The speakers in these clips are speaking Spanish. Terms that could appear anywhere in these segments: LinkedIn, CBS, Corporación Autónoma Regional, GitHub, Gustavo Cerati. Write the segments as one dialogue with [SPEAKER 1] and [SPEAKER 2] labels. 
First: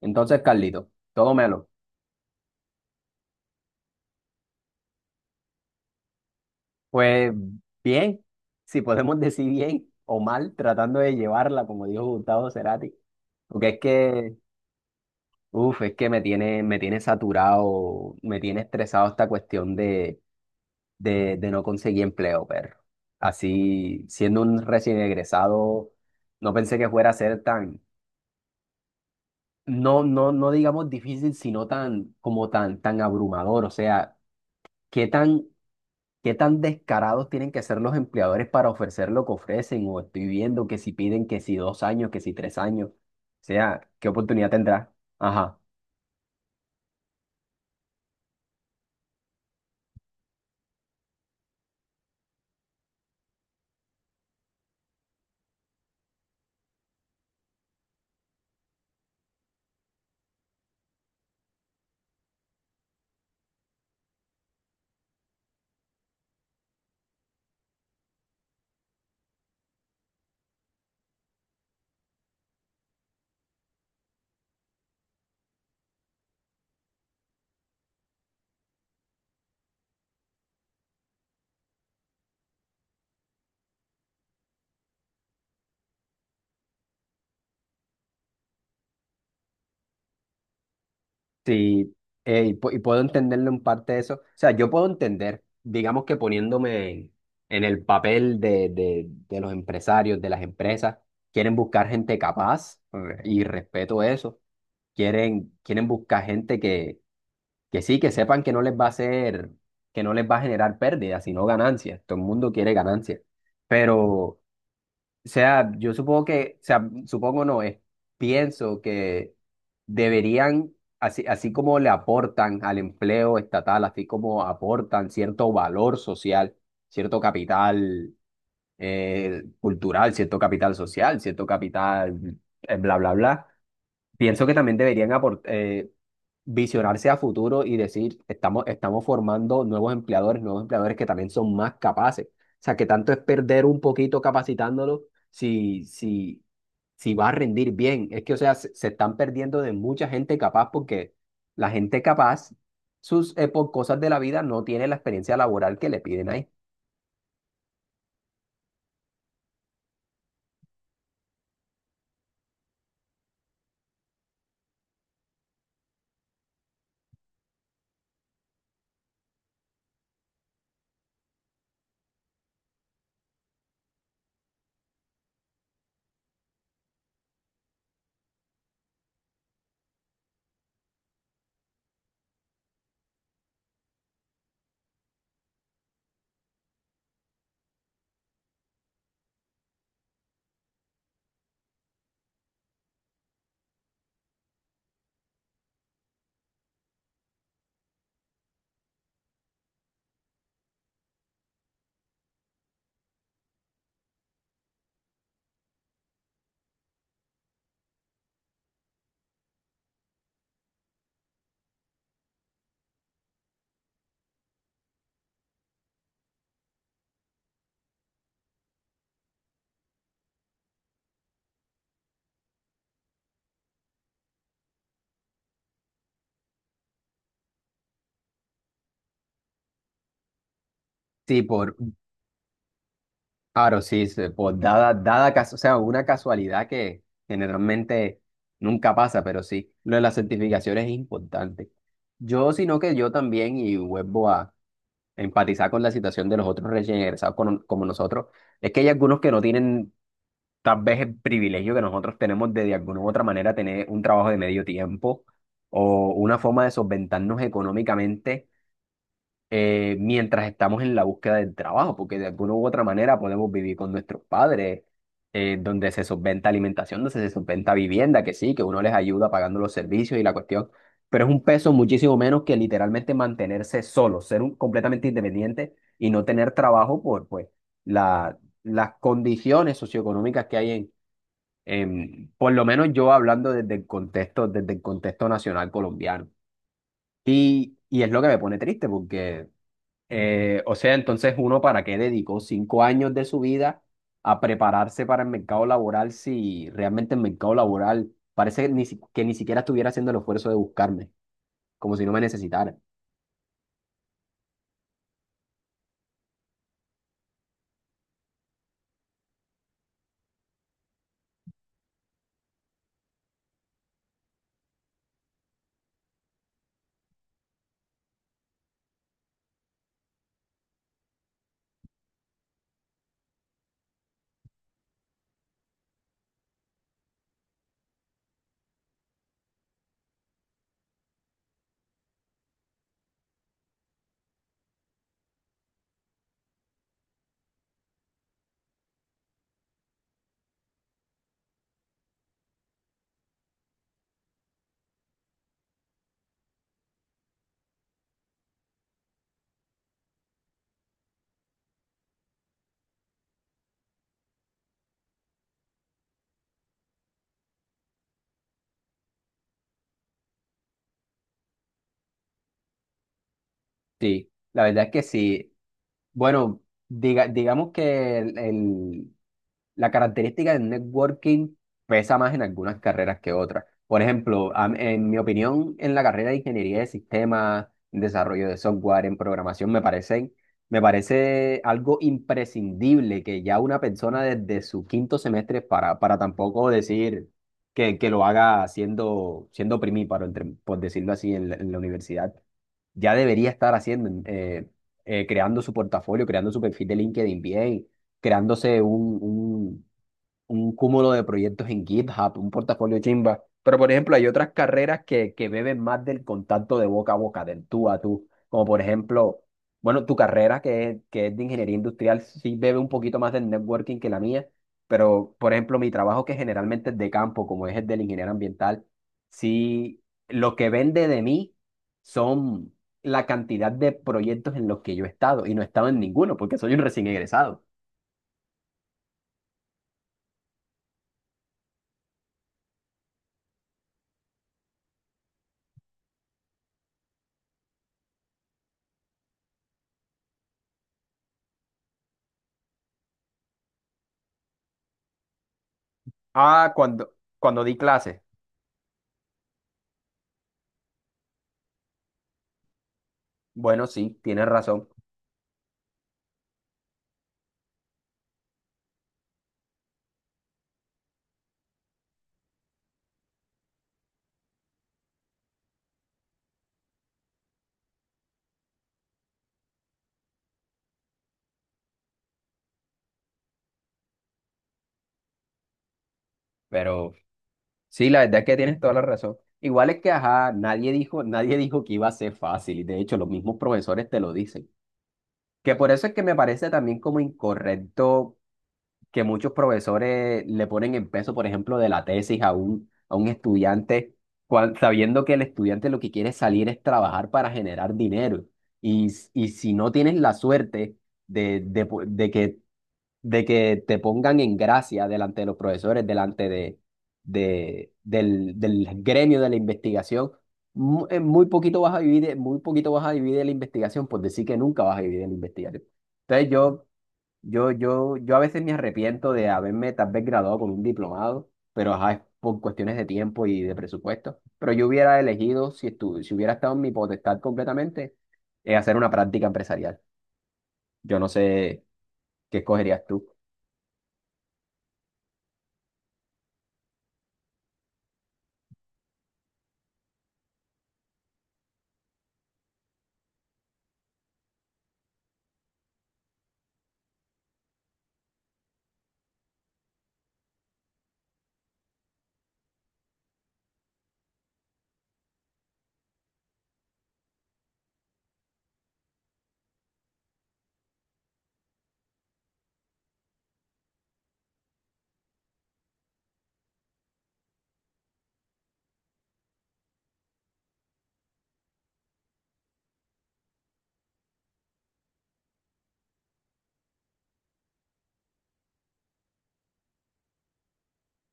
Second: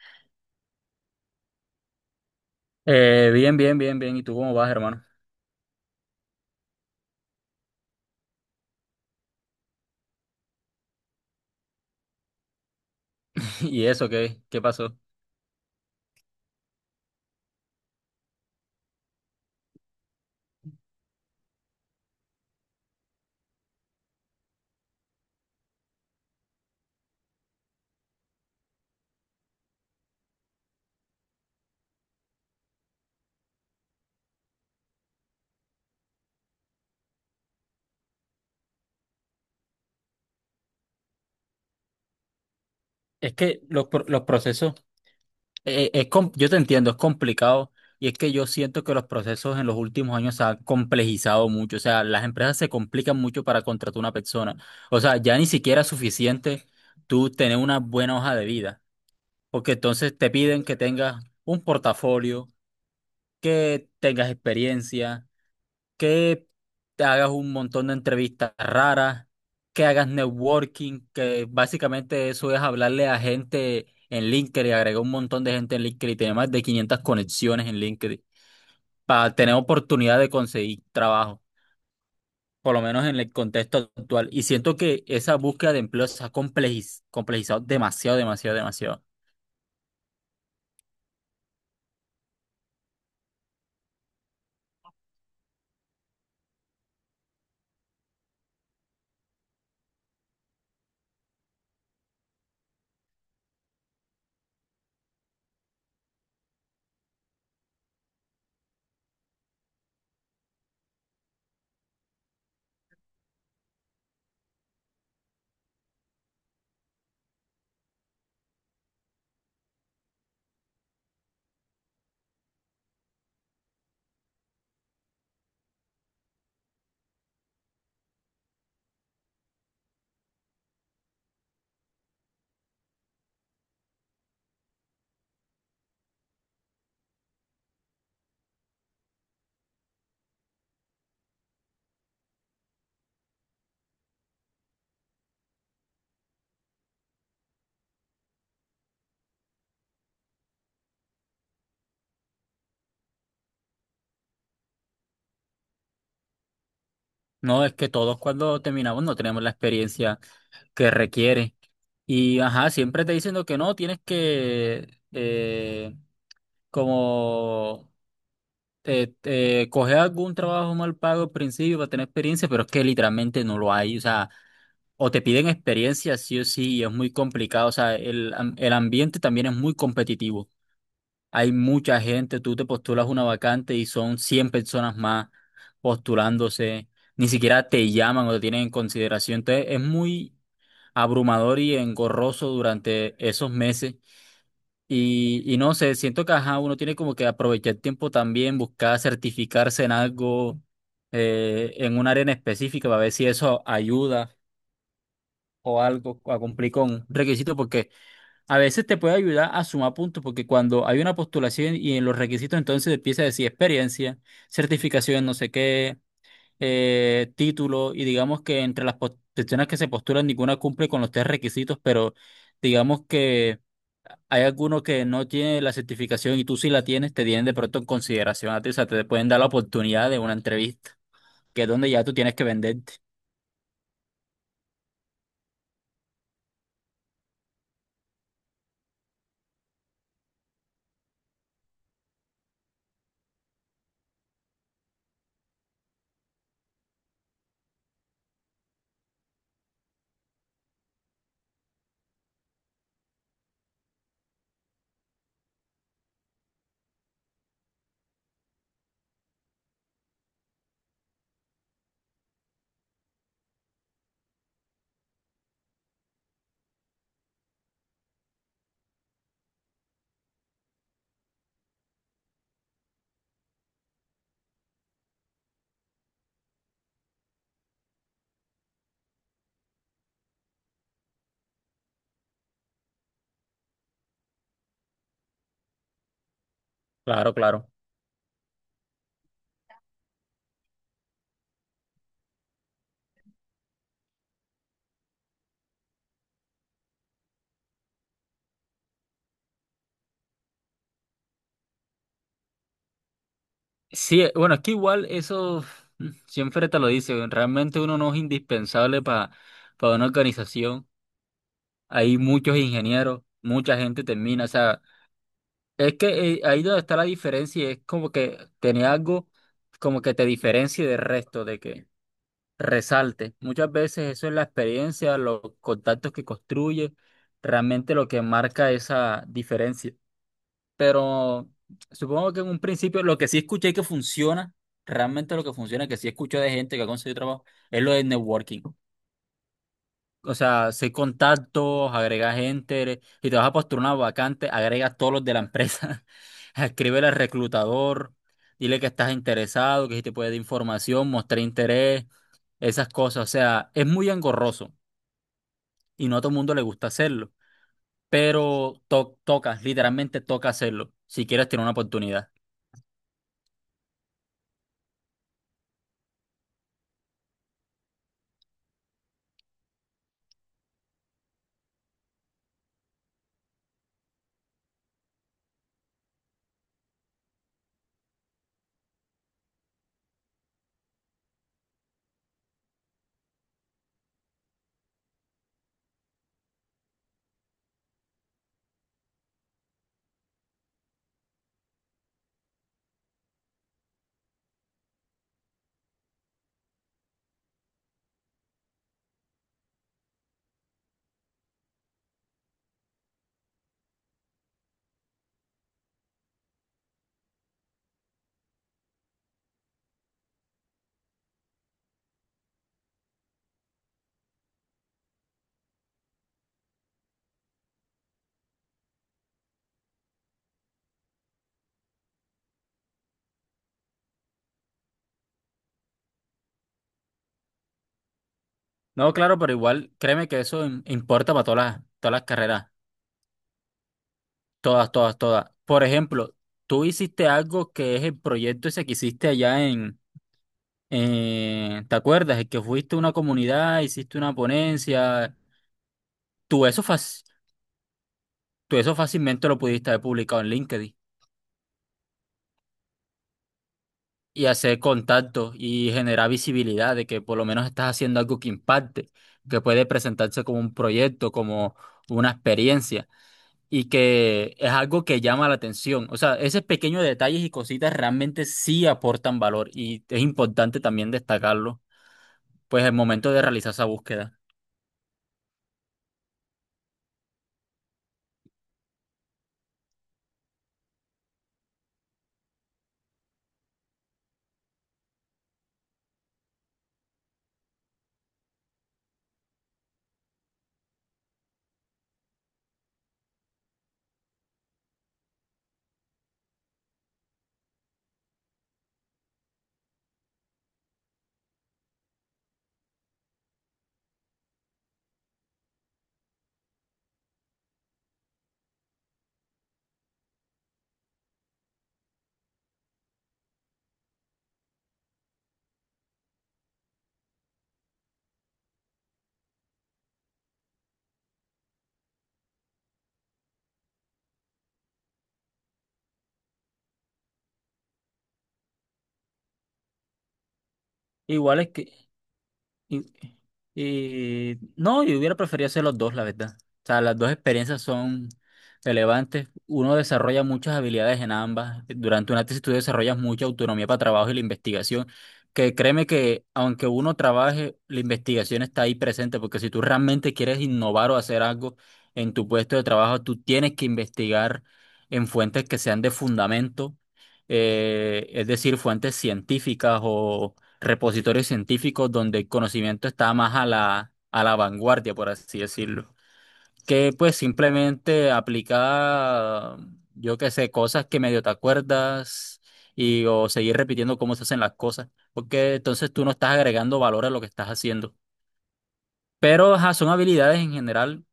[SPEAKER 1] Entonces, Carlito, todo melo.
[SPEAKER 2] Bien, bien, bien, bien. ¿Y tú cómo vas, hermano?
[SPEAKER 1] Pues bien, si podemos decir bien o mal, tratando de llevarla, como dijo Gustavo Cerati. Porque es
[SPEAKER 2] ¿Y eso
[SPEAKER 1] que,
[SPEAKER 2] qué pasó?
[SPEAKER 1] uff, es que me tiene saturado, me tiene estresado esta cuestión de no conseguir empleo, perro. Así, siendo un recién egresado, no pensé que fuera a ser tan, no digamos difícil, sino tan, tan abrumador. O sea, qué tan ¿Qué tan descarados tienen que ser los empleadores para ofrecer lo que ofrecen? O estoy viendo que si piden que si dos años, que si tres años. O
[SPEAKER 2] Es que los,
[SPEAKER 1] sea,
[SPEAKER 2] pro-
[SPEAKER 1] ¿qué
[SPEAKER 2] Los
[SPEAKER 1] oportunidad
[SPEAKER 2] procesos,
[SPEAKER 1] tendrá? Ajá.
[SPEAKER 2] Yo te entiendo, es complicado y es que yo siento que los procesos en los últimos años se han complejizado mucho, o sea, las empresas se complican mucho para contratar una persona, o sea, ya ni siquiera es suficiente tú tener una buena hoja de vida, porque entonces te piden que tengas un portafolio, que tengas experiencia, que te hagas un montón de entrevistas raras, que hagas networking, que básicamente eso es hablarle a gente en LinkedIn, agregar un montón de gente en LinkedIn y tener más de 500 conexiones en LinkedIn para tener oportunidad de conseguir trabajo, por lo menos en el contexto actual. Y siento que esa búsqueda de empleo se ha complejizado demasiado, demasiado, demasiado.
[SPEAKER 1] Sí, y puedo entenderlo en parte de eso. O sea, yo puedo entender, digamos que poniéndome en el papel de, de los empresarios, de las empresas, quieren buscar gente capaz y respeto eso. Quieren buscar gente que que sí, que sepan que no les va a hacer, que no les va a generar pérdidas, sino ganancias. Todo el mundo quiere ganancias. Pero, o sea, yo supongo que, o sea, supongo no, es, pienso que deberían, así, así como le aportan al empleo estatal, así como aportan cierto valor social, cierto capital cultural, cierto capital social, cierto capital, bla, bla, bla. Pienso que también deberían aportar visionarse a futuro y decir, estamos formando nuevos empleadores que también son más capaces. O sea, que tanto es perder un poquito capacitándolos si, si, si va a rendir bien. Es que, o sea, se están perdiendo de mucha gente capaz porque la gente capaz, sus, por cosas de la vida, no tiene la experiencia laboral que le piden ahí.
[SPEAKER 2] No, es que todos cuando terminamos no tenemos la experiencia que requiere. Y ajá, siempre te dicen lo que no, tienes que como coger algún trabajo mal pago al principio para tener experiencia, pero es que literalmente no lo hay, o sea, o te piden experiencia sí o sí, y es muy complicado, o sea, el ambiente también es muy competitivo, hay mucha gente, tú te postulas una vacante y son 100 personas más postulándose, ni siquiera te llaman o te tienen en consideración, entonces es muy abrumador y engorroso durante esos meses y no sé, siento que ajá, uno tiene como que aprovechar el tiempo también, buscar certificarse en algo, en un área en específica, para ver si eso ayuda o algo a cumplir con un requisito, porque a veces te puede ayudar a sumar puntos, porque cuando hay una postulación y en los requisitos entonces empieza a decir experiencia, certificación, no sé qué título, y digamos que entre las posiciones que se postulan ninguna cumple con los tres requisitos, pero digamos que hay alguno que no tiene la certificación y tú sí la tienes, te tienen de pronto en consideración a ti, o sea, te pueden dar la oportunidad de una entrevista,
[SPEAKER 1] Sí,
[SPEAKER 2] que es
[SPEAKER 1] por,
[SPEAKER 2] donde ya tú tienes que venderte.
[SPEAKER 1] claro, sí, se- por dada, dada cas- o sea, una casualidad que generalmente nunca pasa, pero sí, lo de las certificaciones es importante. Yo, sino que yo también, y vuelvo a empatizar con la situación de los otros recién egresados como nosotros, es que hay algunos que no tienen tal vez el privilegio que nosotros tenemos de alguna u otra manera tener un trabajo de medio tiempo o una forma de solventarnos económicamente mientras estamos en la búsqueda del trabajo, porque de alguna u otra manera podemos vivir con nuestros padres, donde se solventa alimentación, donde se solventa vivienda, que sí, que uno les ayuda pagando los servicios y la cuestión, pero es un peso muchísimo menos que literalmente mantenerse solo, ser un, completamente independiente y no tener trabajo por pues, la, las condiciones socioeconómicas que hay por lo menos yo hablando desde el contexto nacional colombiano.
[SPEAKER 2] Claro, claro.
[SPEAKER 1] Y es lo que me pone triste porque o sea, entonces uno para qué dedicó 5 años de su vida a prepararse para el mercado laboral si realmente el mercado laboral parece que ni, si- que ni siquiera estuviera haciendo el esfuerzo de buscarme, como si no me necesitara.
[SPEAKER 2] Sí, bueno, es que igual eso siempre te lo dice, realmente uno no es indispensable para una organización. Hay muchos ingenieros, mucha gente termina, o sea, Es que ahí donde está la diferencia, y es como que tenía algo como que te diferencie del resto, de que resalte. Muchas veces eso es la experiencia, los contactos que construye, realmente lo que marca esa diferencia. Pero supongo que en un principio lo que sí escuché que funciona, realmente lo que funciona, que sí escuché de gente que ha conseguido trabajo, es lo del networking, o sea, seis contactos, agregas gente, y te vas a postular una vacante, agregas todos los de la empresa, escríbele al reclutador, dile que estás interesado, que si te puede dar información, mostrar interés, esas cosas. O sea, es muy engorroso y no a todo el mundo le gusta hacerlo, pero toca, literalmente toca hacerlo, si quieres tener una oportunidad.
[SPEAKER 1] Sí, la verdad es que sí. Bueno, digamos que el, la característica del networking pesa más en algunas carreras que otras. Por ejemplo, en mi opinión, en la carrera de ingeniería de sistemas, en desarrollo de software, en programación, me parece algo imprescindible que ya una persona desde su quinto semestre, para tampoco decir que lo haga siendo primíparo, por decirlo así, en la universidad, ya debería estar haciendo, creando su portafolio, creando su perfil de LinkedIn bien, creándose un, un- un cúmulo de proyectos en GitHub, un portafolio chimba. Pero, por ejemplo, hay otras carreras que beben más del contacto de boca a boca, del tú a tú. Como, por ejemplo, bueno, tu carrera, que es de ingeniería industrial, sí bebe un poquito más del networking que la mía. Pero, por ejemplo, mi trabajo, que generalmente es de campo, como es el del ingeniero ambiental, sí, lo que vende de mí son la cantidad de proyectos en los que yo he estado. Y no he estado en ninguno, porque soy un recién egresado.
[SPEAKER 2] No, claro, pero igual créeme que eso importa para todas todas las carreras. Todas, todas, todas. Por ejemplo, tú hiciste algo que es el proyecto ese que hiciste allá ¿te acuerdas? El que fuiste a una comunidad, hiciste una ponencia. Tú
[SPEAKER 1] Ah,
[SPEAKER 2] eso, fac-
[SPEAKER 1] cuando di clases.
[SPEAKER 2] tú eso fácilmente lo pudiste haber publicado en LinkedIn
[SPEAKER 1] Bueno, sí, tienes
[SPEAKER 2] y hacer
[SPEAKER 1] razón,
[SPEAKER 2] contactos y generar visibilidad de que por lo menos estás haciendo algo que impacte, que puede presentarse como un proyecto, como una experiencia, y que es algo que llama la atención. O sea, esos pequeños detalles y cositas realmente sí aportan valor y es importante también destacarlo, pues el momento de realizar esa búsqueda.
[SPEAKER 1] pero sí, la verdad es que tienes toda la razón. Igual es que, ajá, nadie dijo que iba a ser fácil, y de hecho los mismos profesores te lo dicen. Que por eso es que me parece también como incorrecto que muchos profesores le ponen el peso, por ejemplo, de la tesis a un estudiante, sabiendo que el estudiante lo que quiere salir es trabajar para generar dinero. Y si no tienes la suerte de, de, po- de que de que te pongan en gracia delante de los profesores, delante del gremio de la investigación. Mu- en Muy poquito vas a vivir, muy poquito vas a vivir de la investigación, por decir que nunca vas a vivir de la investigación. Entonces yo a veces me arrepiento de haberme tal vez graduado con un diplomado, pero ajá, es por cuestiones de tiempo y de presupuesto. Pero yo hubiera elegido, si hubiera estado en mi potestad completamente, hacer una práctica empresarial. Yo no
[SPEAKER 2] Igual es
[SPEAKER 1] sé
[SPEAKER 2] que
[SPEAKER 1] qué escogerías
[SPEAKER 2] Y,
[SPEAKER 1] tú.
[SPEAKER 2] no, yo hubiera preferido hacer los dos, la verdad. O sea, las dos experiencias son relevantes. Uno desarrolla muchas habilidades en ambas. Durante una tesis tú desarrollas mucha autonomía para trabajo y la investigación. Que créeme que aunque uno trabaje, la investigación está ahí presente, porque si tú realmente quieres innovar o hacer algo en tu puesto de trabajo, tú tienes que investigar en fuentes que sean de fundamento, es decir, fuentes científicas o repositorios científicos donde el conocimiento está más a a la vanguardia, por así decirlo. Que pues simplemente aplica, yo qué sé, cosas que medio te acuerdas, y o seguir repitiendo cómo se hacen las cosas, porque entonces tú no estás agregando valor a lo que estás haciendo. Pero ajá, son habilidades en general,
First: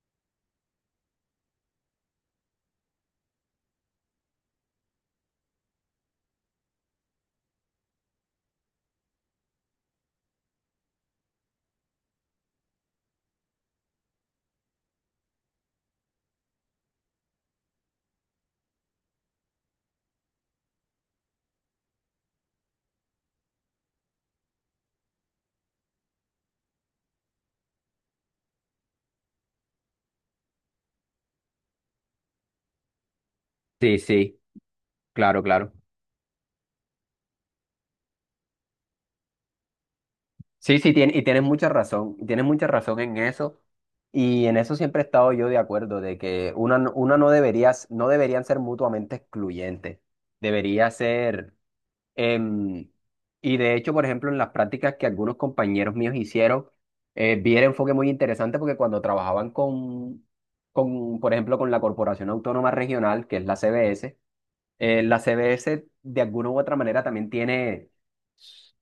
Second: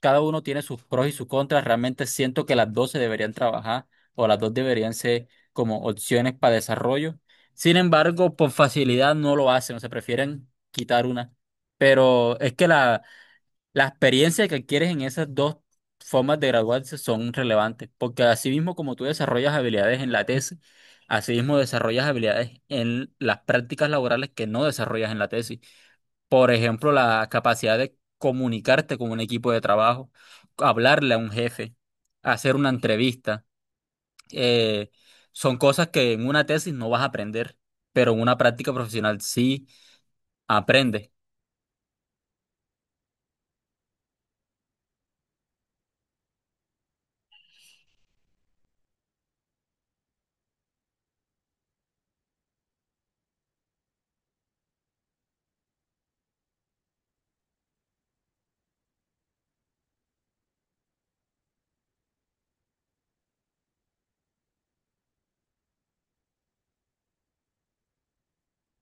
[SPEAKER 2] cada uno tiene sus pros y sus contras. Realmente siento que las dos se deberían trabajar o las dos deberían ser como opciones para desarrollo. Sin embargo, por facilidad no lo hacen, o sea, prefieren quitar una. Pero es que la experiencia que adquieres en esas dos formas de graduarse son relevantes, porque así mismo como tú desarrollas habilidades en la tesis, así mismo desarrollas habilidades en las prácticas laborales que no desarrollas en la tesis. Por ejemplo, la capacidad de comunicarte con un equipo de trabajo, hablarle a un jefe, hacer una entrevista.
[SPEAKER 1] Sí, sí.
[SPEAKER 2] eh,
[SPEAKER 1] Claro,
[SPEAKER 2] Son
[SPEAKER 1] claro.
[SPEAKER 2] cosas que en una tesis no vas a aprender, pero en una práctica profesional sí
[SPEAKER 1] Sí, sí,
[SPEAKER 2] aprendes.
[SPEAKER 1] y tienes mucha razón, y tienes mucha razón en eso, y en eso siempre he estado yo de acuerdo, de que una no deberías, no deberían ser mutuamente excluyentes, debería ser, em, y de hecho, por ejemplo, en las prácticas que algunos compañeros míos hicieron, vi el enfoque muy interesante porque cuando trabajaban por ejemplo, con la Corporación Autónoma Regional, que es la CBS, la CBS de alguna u otra manera también tiene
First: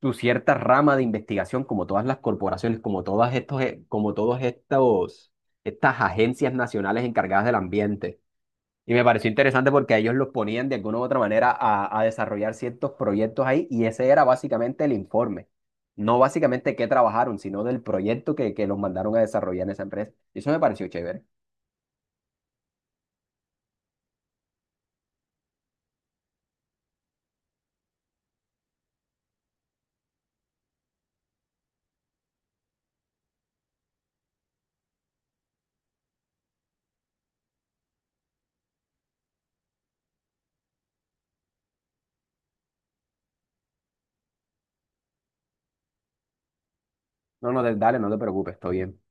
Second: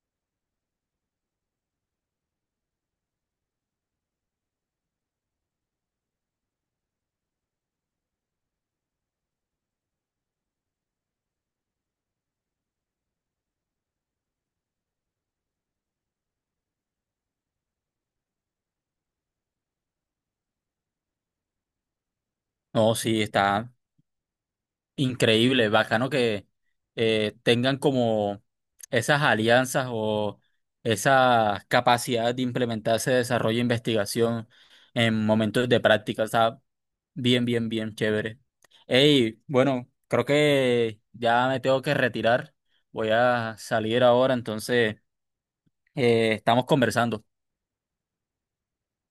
[SPEAKER 1] tu cierta rama de investigación, como todas las corporaciones, como todas estos, estas agencias nacionales encargadas del ambiente. Y me pareció interesante porque a ellos los ponían de alguna u otra manera a desarrollar ciertos proyectos ahí y ese era básicamente el informe. No básicamente qué trabajaron, sino del proyecto que los mandaron a desarrollar en esa empresa. Y eso me pareció chévere.
[SPEAKER 2] No, sí, está. Increíble, bacano que tengan como esas alianzas o esa capacidad de implementarse desarrollo e investigación en momentos de práctica. O sea, bien, bien, bien chévere. Hey, bueno, creo que ya me tengo que retirar. Voy a salir ahora, entonces estamos conversando.
[SPEAKER 1] No, no, dale, no te preocupes, estoy bien.